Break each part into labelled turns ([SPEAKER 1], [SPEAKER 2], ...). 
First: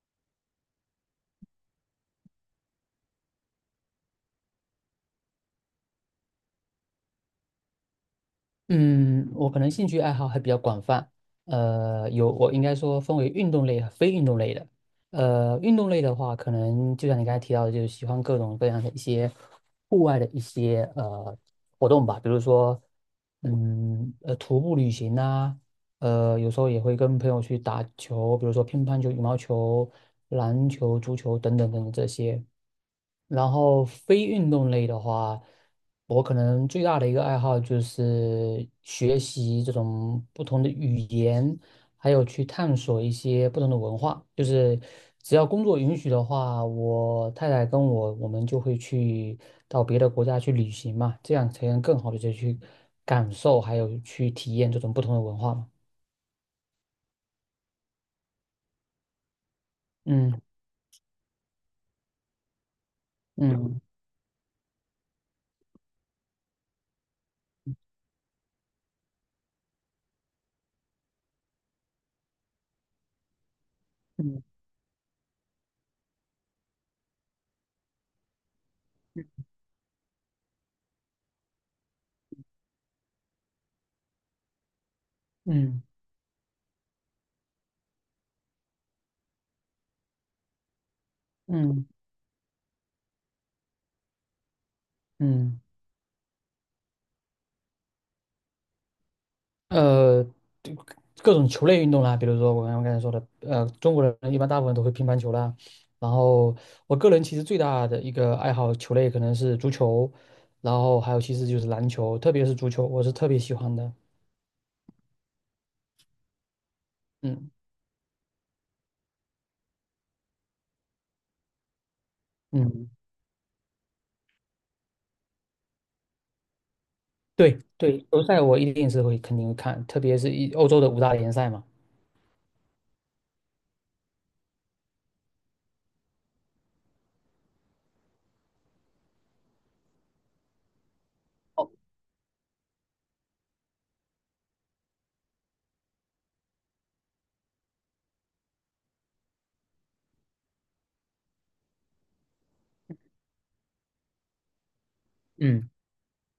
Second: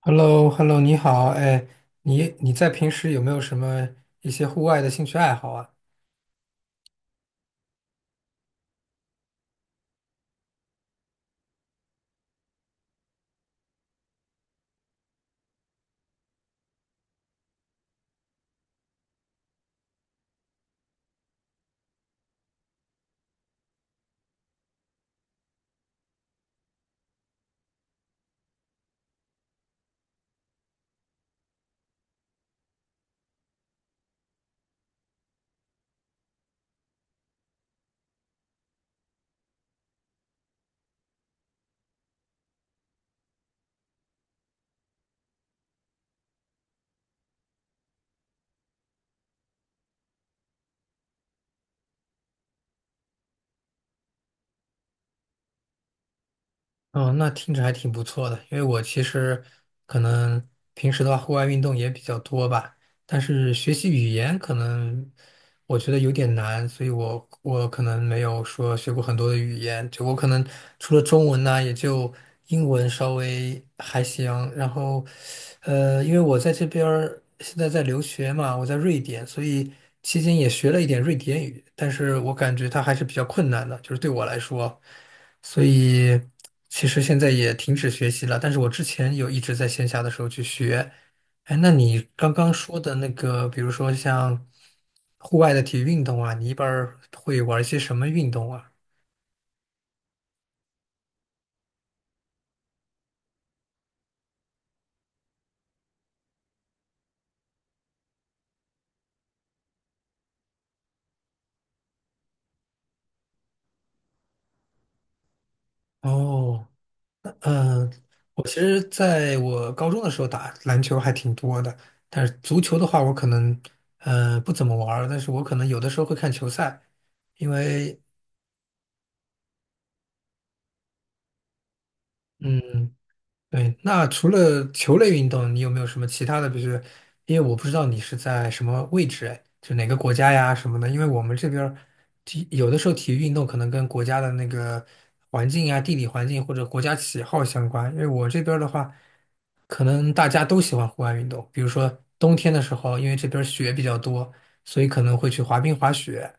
[SPEAKER 1] h e l l o hello 你好，哎，你在平时有没有什么一些户外的兴趣爱好啊？
[SPEAKER 2] 嗯，我可能兴趣爱好还比较广泛，我应该说分为运动类和非运动类的。运动类的话，可能就像你刚才提到的，就是喜欢各种各样的一些户外的一些活动吧。比如说，徒步旅行呐。有时候也会跟朋友去打球，比如说乒乓球、羽毛球、篮球、足球等等等等这些。然后非运动类的话，我可能最大的一个爱好就是学习这种不同的语言，还有去探索一些不同的文化。就是只要工作允许的话，我太太跟我，我们就会去到别的国家去旅行嘛，这样才能更好的去感受还有去体验这种不同的文化嘛。
[SPEAKER 1] 哦，那听着还挺不错的，因为我其实可
[SPEAKER 2] 嗯
[SPEAKER 1] 能平时的话，户外运动也比较多吧，但是学
[SPEAKER 2] 嗯
[SPEAKER 1] 习语言可能我觉得有点难，所以我可能没有说学过很多的语言，就我可能除了中文呢，也就英文稍微还
[SPEAKER 2] 嗯
[SPEAKER 1] 行。然后，因为我在这边儿现在在留学嘛，我在瑞典，所以期间也学了一点瑞典语，但是我感觉它还是比较困难的，就是对我来说，所
[SPEAKER 2] 嗯
[SPEAKER 1] 以其实现在也停止学习了，但是我之前有一直在线下的时候去学。哎，那
[SPEAKER 2] 嗯
[SPEAKER 1] 你刚刚说的那个，比如说像户外
[SPEAKER 2] 嗯。
[SPEAKER 1] 的体育运动啊，你一般儿会玩一些什么运动啊？
[SPEAKER 2] 呃，就各种球类运动啦，比如说我刚才说的。中国人一般大部分都会乒乓球啦。然后我个人其实最大的一个爱好球类可能是足球，然后还有其实就是篮球，特别是足球，我是特别喜欢的。
[SPEAKER 1] 哦，
[SPEAKER 2] 嗯
[SPEAKER 1] 嗯，我其实在我高中的时候打篮球还挺多的，但是足球的
[SPEAKER 2] 嗯，
[SPEAKER 1] 话，我可能不怎么玩儿但是我可能有的时候会看球赛，因
[SPEAKER 2] 对对，
[SPEAKER 1] 为
[SPEAKER 2] 球赛我一定是会肯定会看，特别是欧洲的五大联赛嘛。
[SPEAKER 1] 嗯嗯，对，那除了球类运动，你有没有什么其他的？比如说，因为我不知道你是在什么位置，哎，就哪个国家呀什么的。因为我们这边
[SPEAKER 2] 哦，
[SPEAKER 1] 儿有的时候体育运动可能跟国家的那个环境啊、地理环境或者国家喜好相关。因为我这边儿的话，可能大家都喜欢户外运动，比如说冬天的时候，因为这边儿雪比较多，所以可能会去滑
[SPEAKER 2] 嗯
[SPEAKER 1] 冰、滑雪。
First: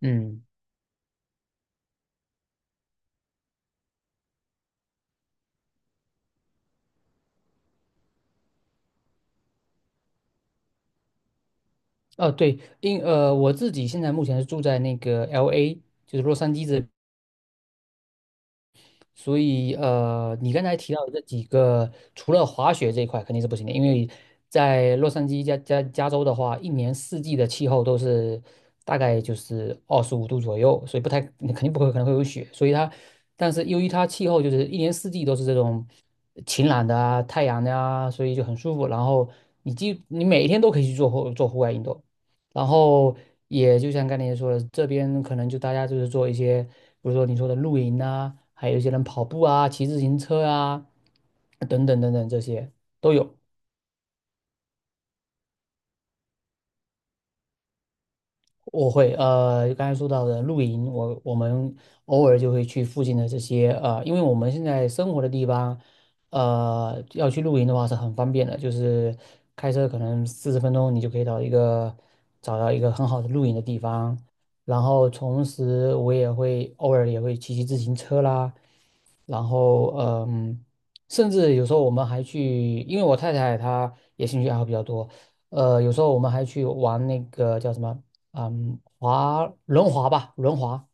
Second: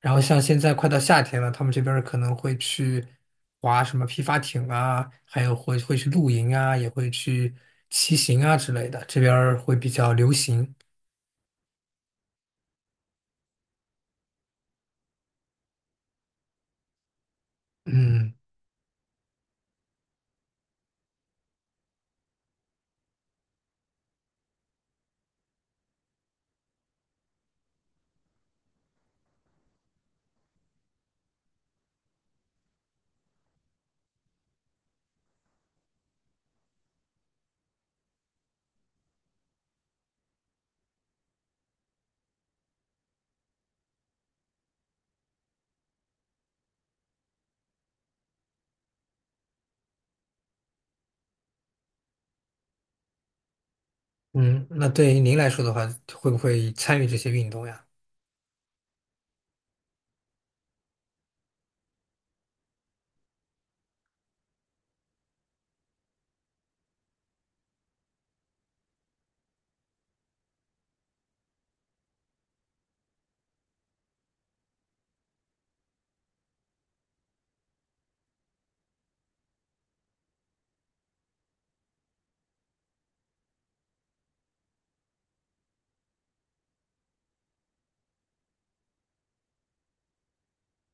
[SPEAKER 1] 然后像
[SPEAKER 2] 嗯。
[SPEAKER 1] 现在快到夏天了，他们这边儿可能会去划什么皮划艇啊，还有会去露营啊，也会去骑行啊之类的，这边儿会比较流行。
[SPEAKER 2] 哦，对，我自己现在目前是住在那个 LA，就是洛杉矶这。
[SPEAKER 1] 嗯
[SPEAKER 2] 所以你刚才提到的这几个，除了滑雪这一块肯定是不行的，因为在洛杉矶加州的话，一年四季的气候都是大概就是25度左右，所以不太肯定不会可能会有雪，所以它，但是由于它气候就是一年四季都是这种晴朗的啊、太阳的啊，所以就很舒服。然后你每一天都可以去做户外运动。然后也就像刚才说的，这边可能就大家就是做一些，比如说你说的露营啊，还有一些人跑步啊、骑自行车啊，等等等等这些都有。
[SPEAKER 1] 嗯，那对于您来说的话，会不会参与这些运动呀？
[SPEAKER 2] 我会，刚才说到的露营，我们偶尔就会去附近的这些，因为我们现在生活的地方，要去露营的话是很方便的，就是开车可能40分钟你就可以到一个找到一个很好的露营的地方。然后同时我偶尔也会骑自行车啦。然后甚至有时候我们还去，因为我太太她也兴趣爱好比较多。有时候我们还去玩那个叫什么，滑轮滑吧，轮滑，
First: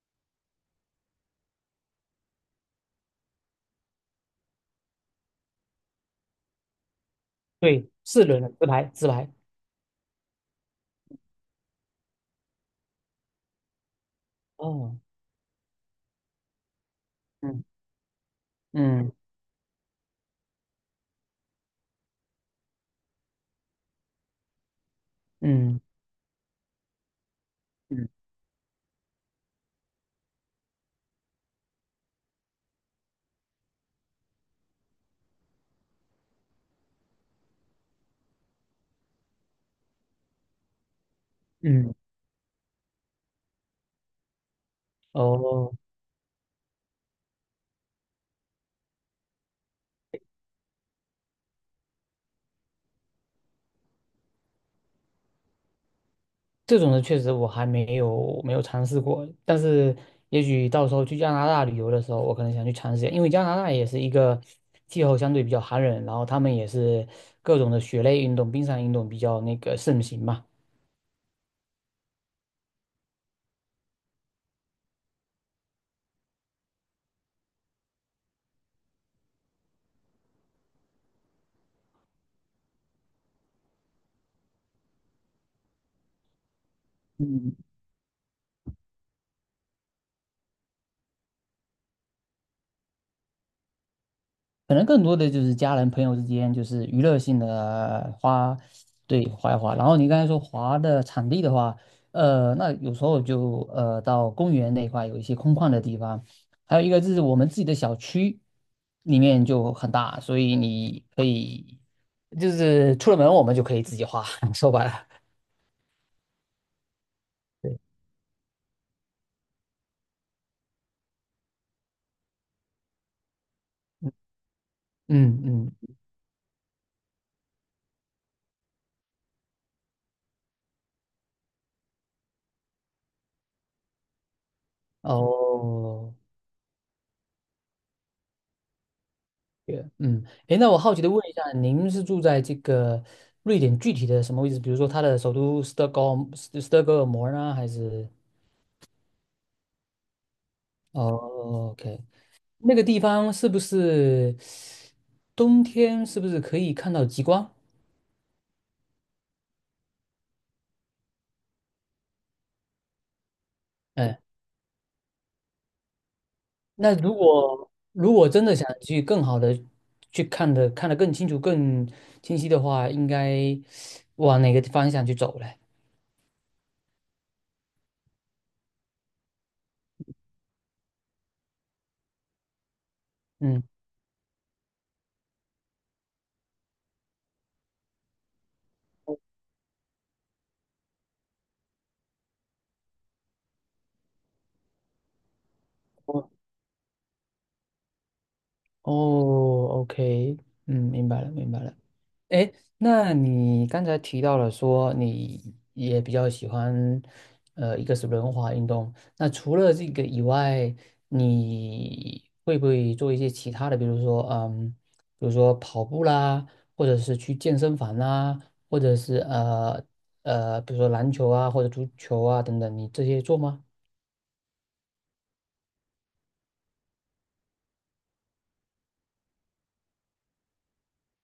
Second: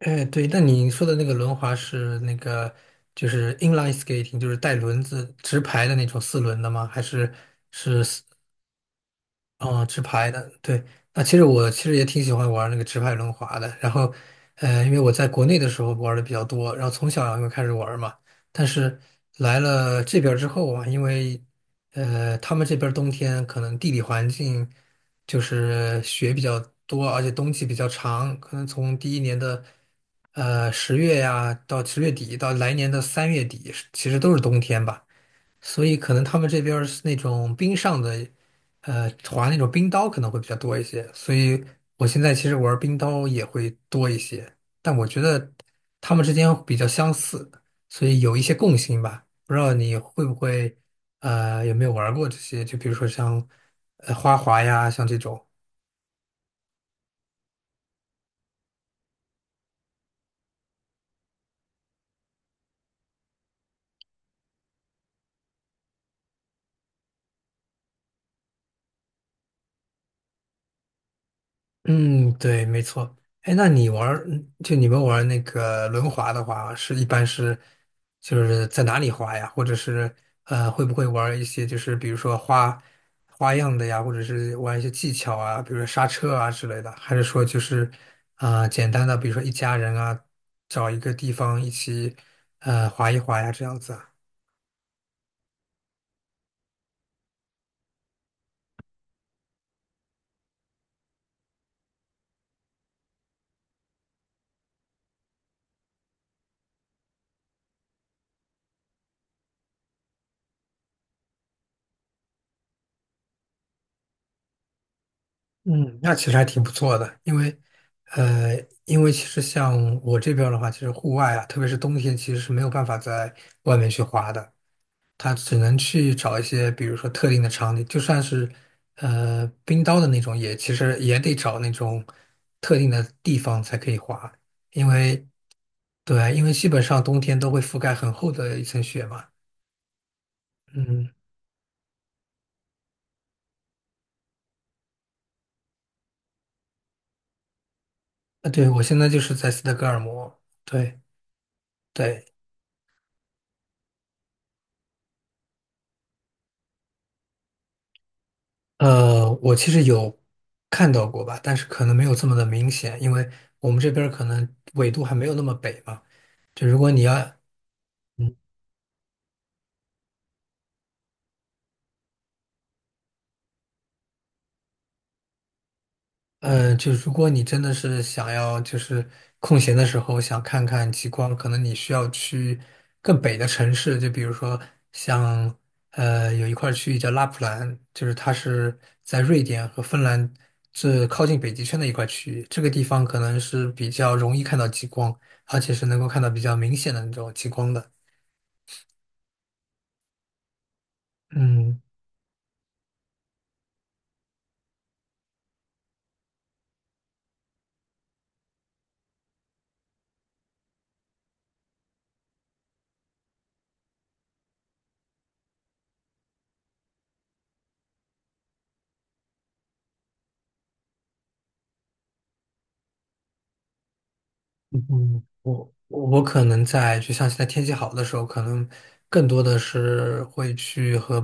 [SPEAKER 1] 哎，对，那你说的那个轮滑是那个就是 inline skating,就是带轮子直排的那种四轮的吗？还是
[SPEAKER 2] 对，
[SPEAKER 1] 是？
[SPEAKER 2] 四轮的直排直排。
[SPEAKER 1] 哦，直排的，对，那其实我也挺喜欢玩那个直排轮滑的。然后，呃，因
[SPEAKER 2] 哦，
[SPEAKER 1] 为我在国内的时候玩的比较多，然后从小就开
[SPEAKER 2] 嗯
[SPEAKER 1] 始玩嘛。但是
[SPEAKER 2] 嗯
[SPEAKER 1] 来了这边儿之后啊，因为他们这边儿冬天可能地理环境就
[SPEAKER 2] 嗯
[SPEAKER 1] 是雪比较多，而且冬季比较
[SPEAKER 2] 嗯
[SPEAKER 1] 长，可能从第一年的十月呀到10月底到来年的3月底，其实都是冬天吧。所以可能他们这边儿是那种冰上的，呃，滑那种冰刀可能会比较多一些。所以
[SPEAKER 2] 嗯，
[SPEAKER 1] 我现在其实玩冰刀也会多一些，但我觉得
[SPEAKER 2] 哦，
[SPEAKER 1] 他们之间比较相似，所以有一些共性吧。不知道你会不会，呃，有没有玩过这些？就比如说像，呃，花滑呀，像这种。
[SPEAKER 2] 这种的确实我还没有尝试过，但是也许到时候去加拿大旅游的时候，我可能想去尝试一下，因为加拿大也是一个气候相对比较寒冷，然后他们也是各种的雪类运动、冰上运动比较那个盛行嘛。
[SPEAKER 1] 嗯，对，没错。哎，那你玩儿嗯就你们玩儿那个轮滑的话，是一般是就是在哪里滑呀？或者是呃，会不会玩儿一些就是比如说花样的呀，或者是玩一些技巧啊，比如说刹车啊之类的？还是说就
[SPEAKER 2] 嗯。
[SPEAKER 1] 是啊、呃简单的，比如说一家人啊，找一个地方一起呃滑一滑呀，这样子啊？
[SPEAKER 2] 可能更多的就是家人朋友之间，就是娱乐性的，对，滑一滑。然后你刚才说滑的场地的话，那有时候就到公园那一块有一些空旷的地方，还有一个就是我们自己的小区里面就很大，所以你可以就是出了门我们就可以自己滑，说白了，
[SPEAKER 1] 嗯，那其实还挺不错的，因为，
[SPEAKER 2] 对。
[SPEAKER 1] 呃，因为其实像我这边儿的话，其实户外啊，特别是冬天，其实是没有办法在外面去滑的，它
[SPEAKER 2] 嗯
[SPEAKER 1] 只
[SPEAKER 2] 嗯，
[SPEAKER 1] 能
[SPEAKER 2] 嗯。
[SPEAKER 1] 去找一些，比如说特定的场地，就算是，呃，冰刀的那种也，其实也得找那种特定的地方才可以滑，因为，
[SPEAKER 2] 哦。
[SPEAKER 1] 对，因为基本上冬天都会覆盖很厚的一层雪嘛。
[SPEAKER 2] 对，嗯，诶，那我好奇的
[SPEAKER 1] 嗯，
[SPEAKER 2] 问一下，您是住在这个瑞典具体的什么位置？比如说它的首都斯德哥尔摩呢，还是？
[SPEAKER 1] 啊，对，我现在就是在斯德哥尔摩，对
[SPEAKER 2] 哦，OK，
[SPEAKER 1] 对，
[SPEAKER 2] 那个地方冬天是不是可以看到极光？
[SPEAKER 1] 呃，我其实有看到过吧，但是可能没有这么的明显，因为我们这边儿
[SPEAKER 2] 哎，
[SPEAKER 1] 可能纬度还没有那么北嘛。就如果
[SPEAKER 2] 那
[SPEAKER 1] 你
[SPEAKER 2] 如
[SPEAKER 1] 要，
[SPEAKER 2] 果如果
[SPEAKER 1] 嗯，
[SPEAKER 2] 真的想去更好的去看得更清楚、更清晰的话，应该往哪个方向去走嘞？
[SPEAKER 1] 嗯，就如果你真的是想要，就是空闲的时候想看看极光，可能你需要去更北的
[SPEAKER 2] 嗯，
[SPEAKER 1] 城市，就比如说像有一块区域叫拉普兰，就是它是在瑞典和芬兰这靠近北极圈的一块区域，这个地方可能是比较容易看到极光，而且是能够看到比
[SPEAKER 2] 哦
[SPEAKER 1] 较明显的那种极光的。
[SPEAKER 2] 哦，OK，嗯，明白了，明白了。
[SPEAKER 1] 嗯。
[SPEAKER 2] 哎，那你刚才提到了说你也比较喜欢，一个是轮滑运动。那除了这个以外，你会不会做一些其他的，比如说，比如说跑步啦，或者是去健身房啦，或者是比如说篮球啊或者足球啊等等，你这些做吗？
[SPEAKER 1] 嗯，我可能在就像现在天气好的时候，可能更多的是会去和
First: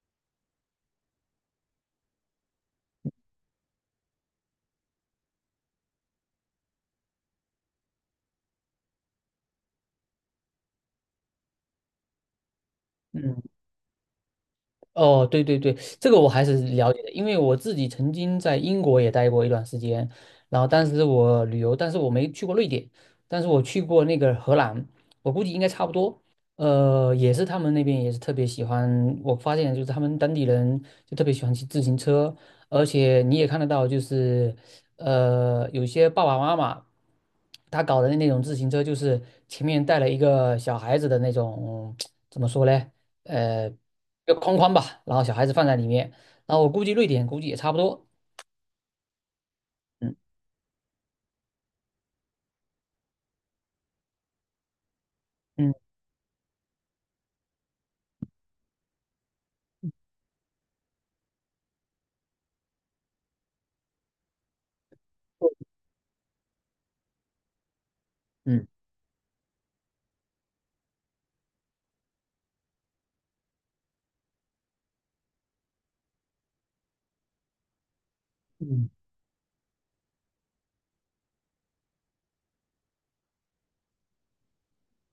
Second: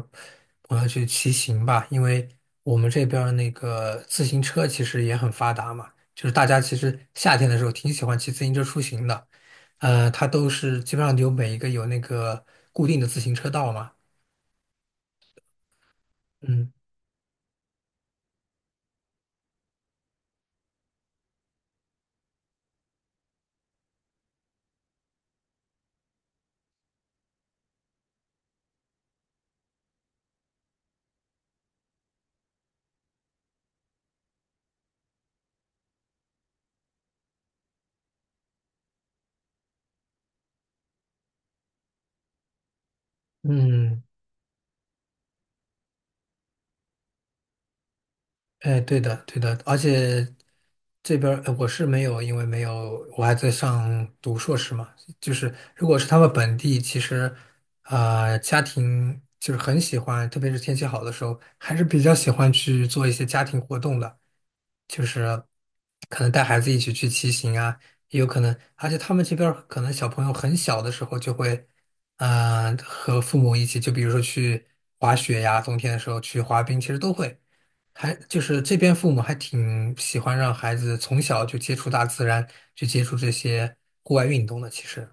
[SPEAKER 1] 朋友去骑行吧，因为我们这边儿那个自行车其实也很发达嘛，就是大家其实夏天的时候挺喜欢骑自行车出行的，它都是基本上有每一个有那个固定的自行
[SPEAKER 2] 嗯。
[SPEAKER 1] 车道嘛，
[SPEAKER 2] 哦，对对对，这个我还是
[SPEAKER 1] 嗯
[SPEAKER 2] 了解的，因为我自己曾经在英国也待过一段时间，然后当时我旅游，但是我没去过瑞典，但是我去过那个荷兰，我估计应该差不多。也是他们那边也是特别喜欢，我发现就是他们当地人就特别喜欢骑自行车，而且你也看得到，就是有些爸爸妈妈他搞的那种自行车，就是前面带了一个小孩子的那种，怎么说嘞？呃。
[SPEAKER 1] 嗯，
[SPEAKER 2] 一个框框吧，然后小孩子放在里面，然后我估计瑞典估计也差不多。
[SPEAKER 1] 哎，对的，对的，而
[SPEAKER 2] 嗯
[SPEAKER 1] 且这边儿我是没有，因为没有，我还在上读硕士嘛。就是
[SPEAKER 2] 嗯
[SPEAKER 1] 如果是他们本地，其实家庭就是很喜欢，特别是天气好的时候，还是比较喜欢去做一些家庭活动的。就是可能带孩子一起去骑行啊，也有可能，
[SPEAKER 2] 嗯
[SPEAKER 1] 而且他们这边儿可能小朋友很小的时候就会，嗯、和父母一起，就比如说去滑雪呀，冬天的时候去滑冰，其实都会，还就是这
[SPEAKER 2] 嗯，
[SPEAKER 1] 边父母还挺喜欢让孩子从小就接触大自然，去接触这些户外运动的，其实，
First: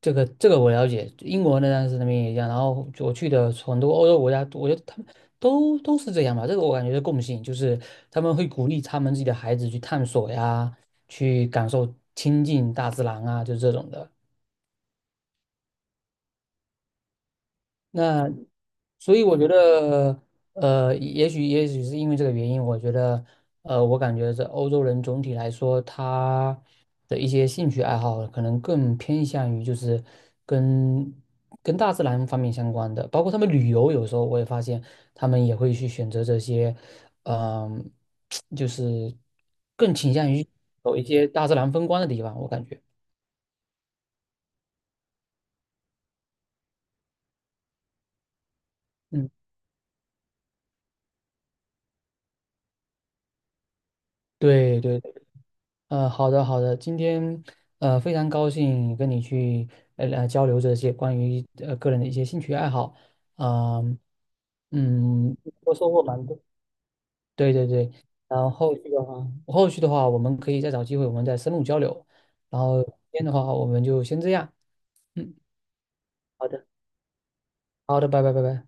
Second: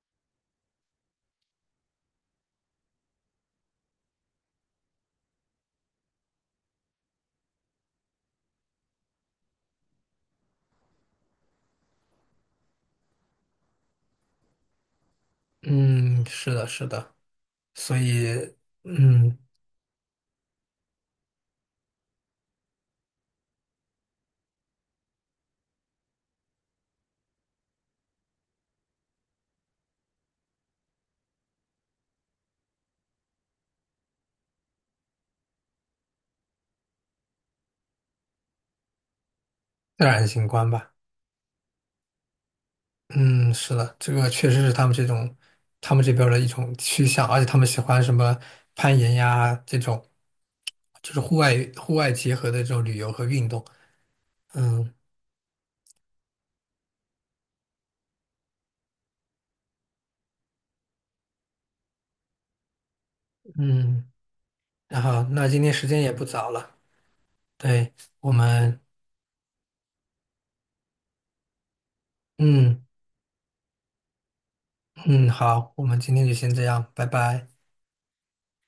[SPEAKER 2] 这个我了解，英国那当时那边也一样，然后我去的很多欧洲国家，我觉得他们都是这样吧，这个我感觉是共性，就是他们会鼓励他们自己的孩子去探索呀，去感受亲近大自然啊，就是这种的。
[SPEAKER 1] 嗯，是的，是的，所
[SPEAKER 2] 那
[SPEAKER 1] 以，
[SPEAKER 2] 所以我
[SPEAKER 1] 嗯，
[SPEAKER 2] 觉得，也许是因为这个原因，我觉得，我感觉这欧洲人总体来说，他的一些兴趣爱好可能更偏向于就是跟跟大自然方面相关的，包括他们旅游，有时候我也发现他们也会去选择这些，嗯、就是更
[SPEAKER 1] 自
[SPEAKER 2] 倾
[SPEAKER 1] 然
[SPEAKER 2] 向于
[SPEAKER 1] 景观吧。
[SPEAKER 2] 走一些大自然风光的地方，我感觉，
[SPEAKER 1] 嗯，是的，这个确实是他们这种，他们这边儿的一种趋向，而且他们喜欢什么攀岩
[SPEAKER 2] 嗯，
[SPEAKER 1] 呀这种，就是户外结合的这种旅游和运动。
[SPEAKER 2] 对
[SPEAKER 1] 嗯
[SPEAKER 2] 对。好的，好的，今天非常高兴跟你去交流这些关于个人的一些兴趣爱好啊。
[SPEAKER 1] 嗯，然后
[SPEAKER 2] 嗯，
[SPEAKER 1] 那今天
[SPEAKER 2] 我
[SPEAKER 1] 时
[SPEAKER 2] 收
[SPEAKER 1] 间
[SPEAKER 2] 获
[SPEAKER 1] 也不
[SPEAKER 2] 蛮多，
[SPEAKER 1] 早了，
[SPEAKER 2] 对对对，
[SPEAKER 1] 对，我
[SPEAKER 2] 然后后
[SPEAKER 1] 们
[SPEAKER 2] 续的话，后续的话我们可以再找机会我们再深入交流，然
[SPEAKER 1] 嗯
[SPEAKER 2] 后今天的话我们就先这样，
[SPEAKER 1] 嗯
[SPEAKER 2] 嗯，
[SPEAKER 1] 好，我们今天就
[SPEAKER 2] 好
[SPEAKER 1] 先这
[SPEAKER 2] 的，
[SPEAKER 1] 样，拜拜。
[SPEAKER 2] 好的，拜拜拜拜。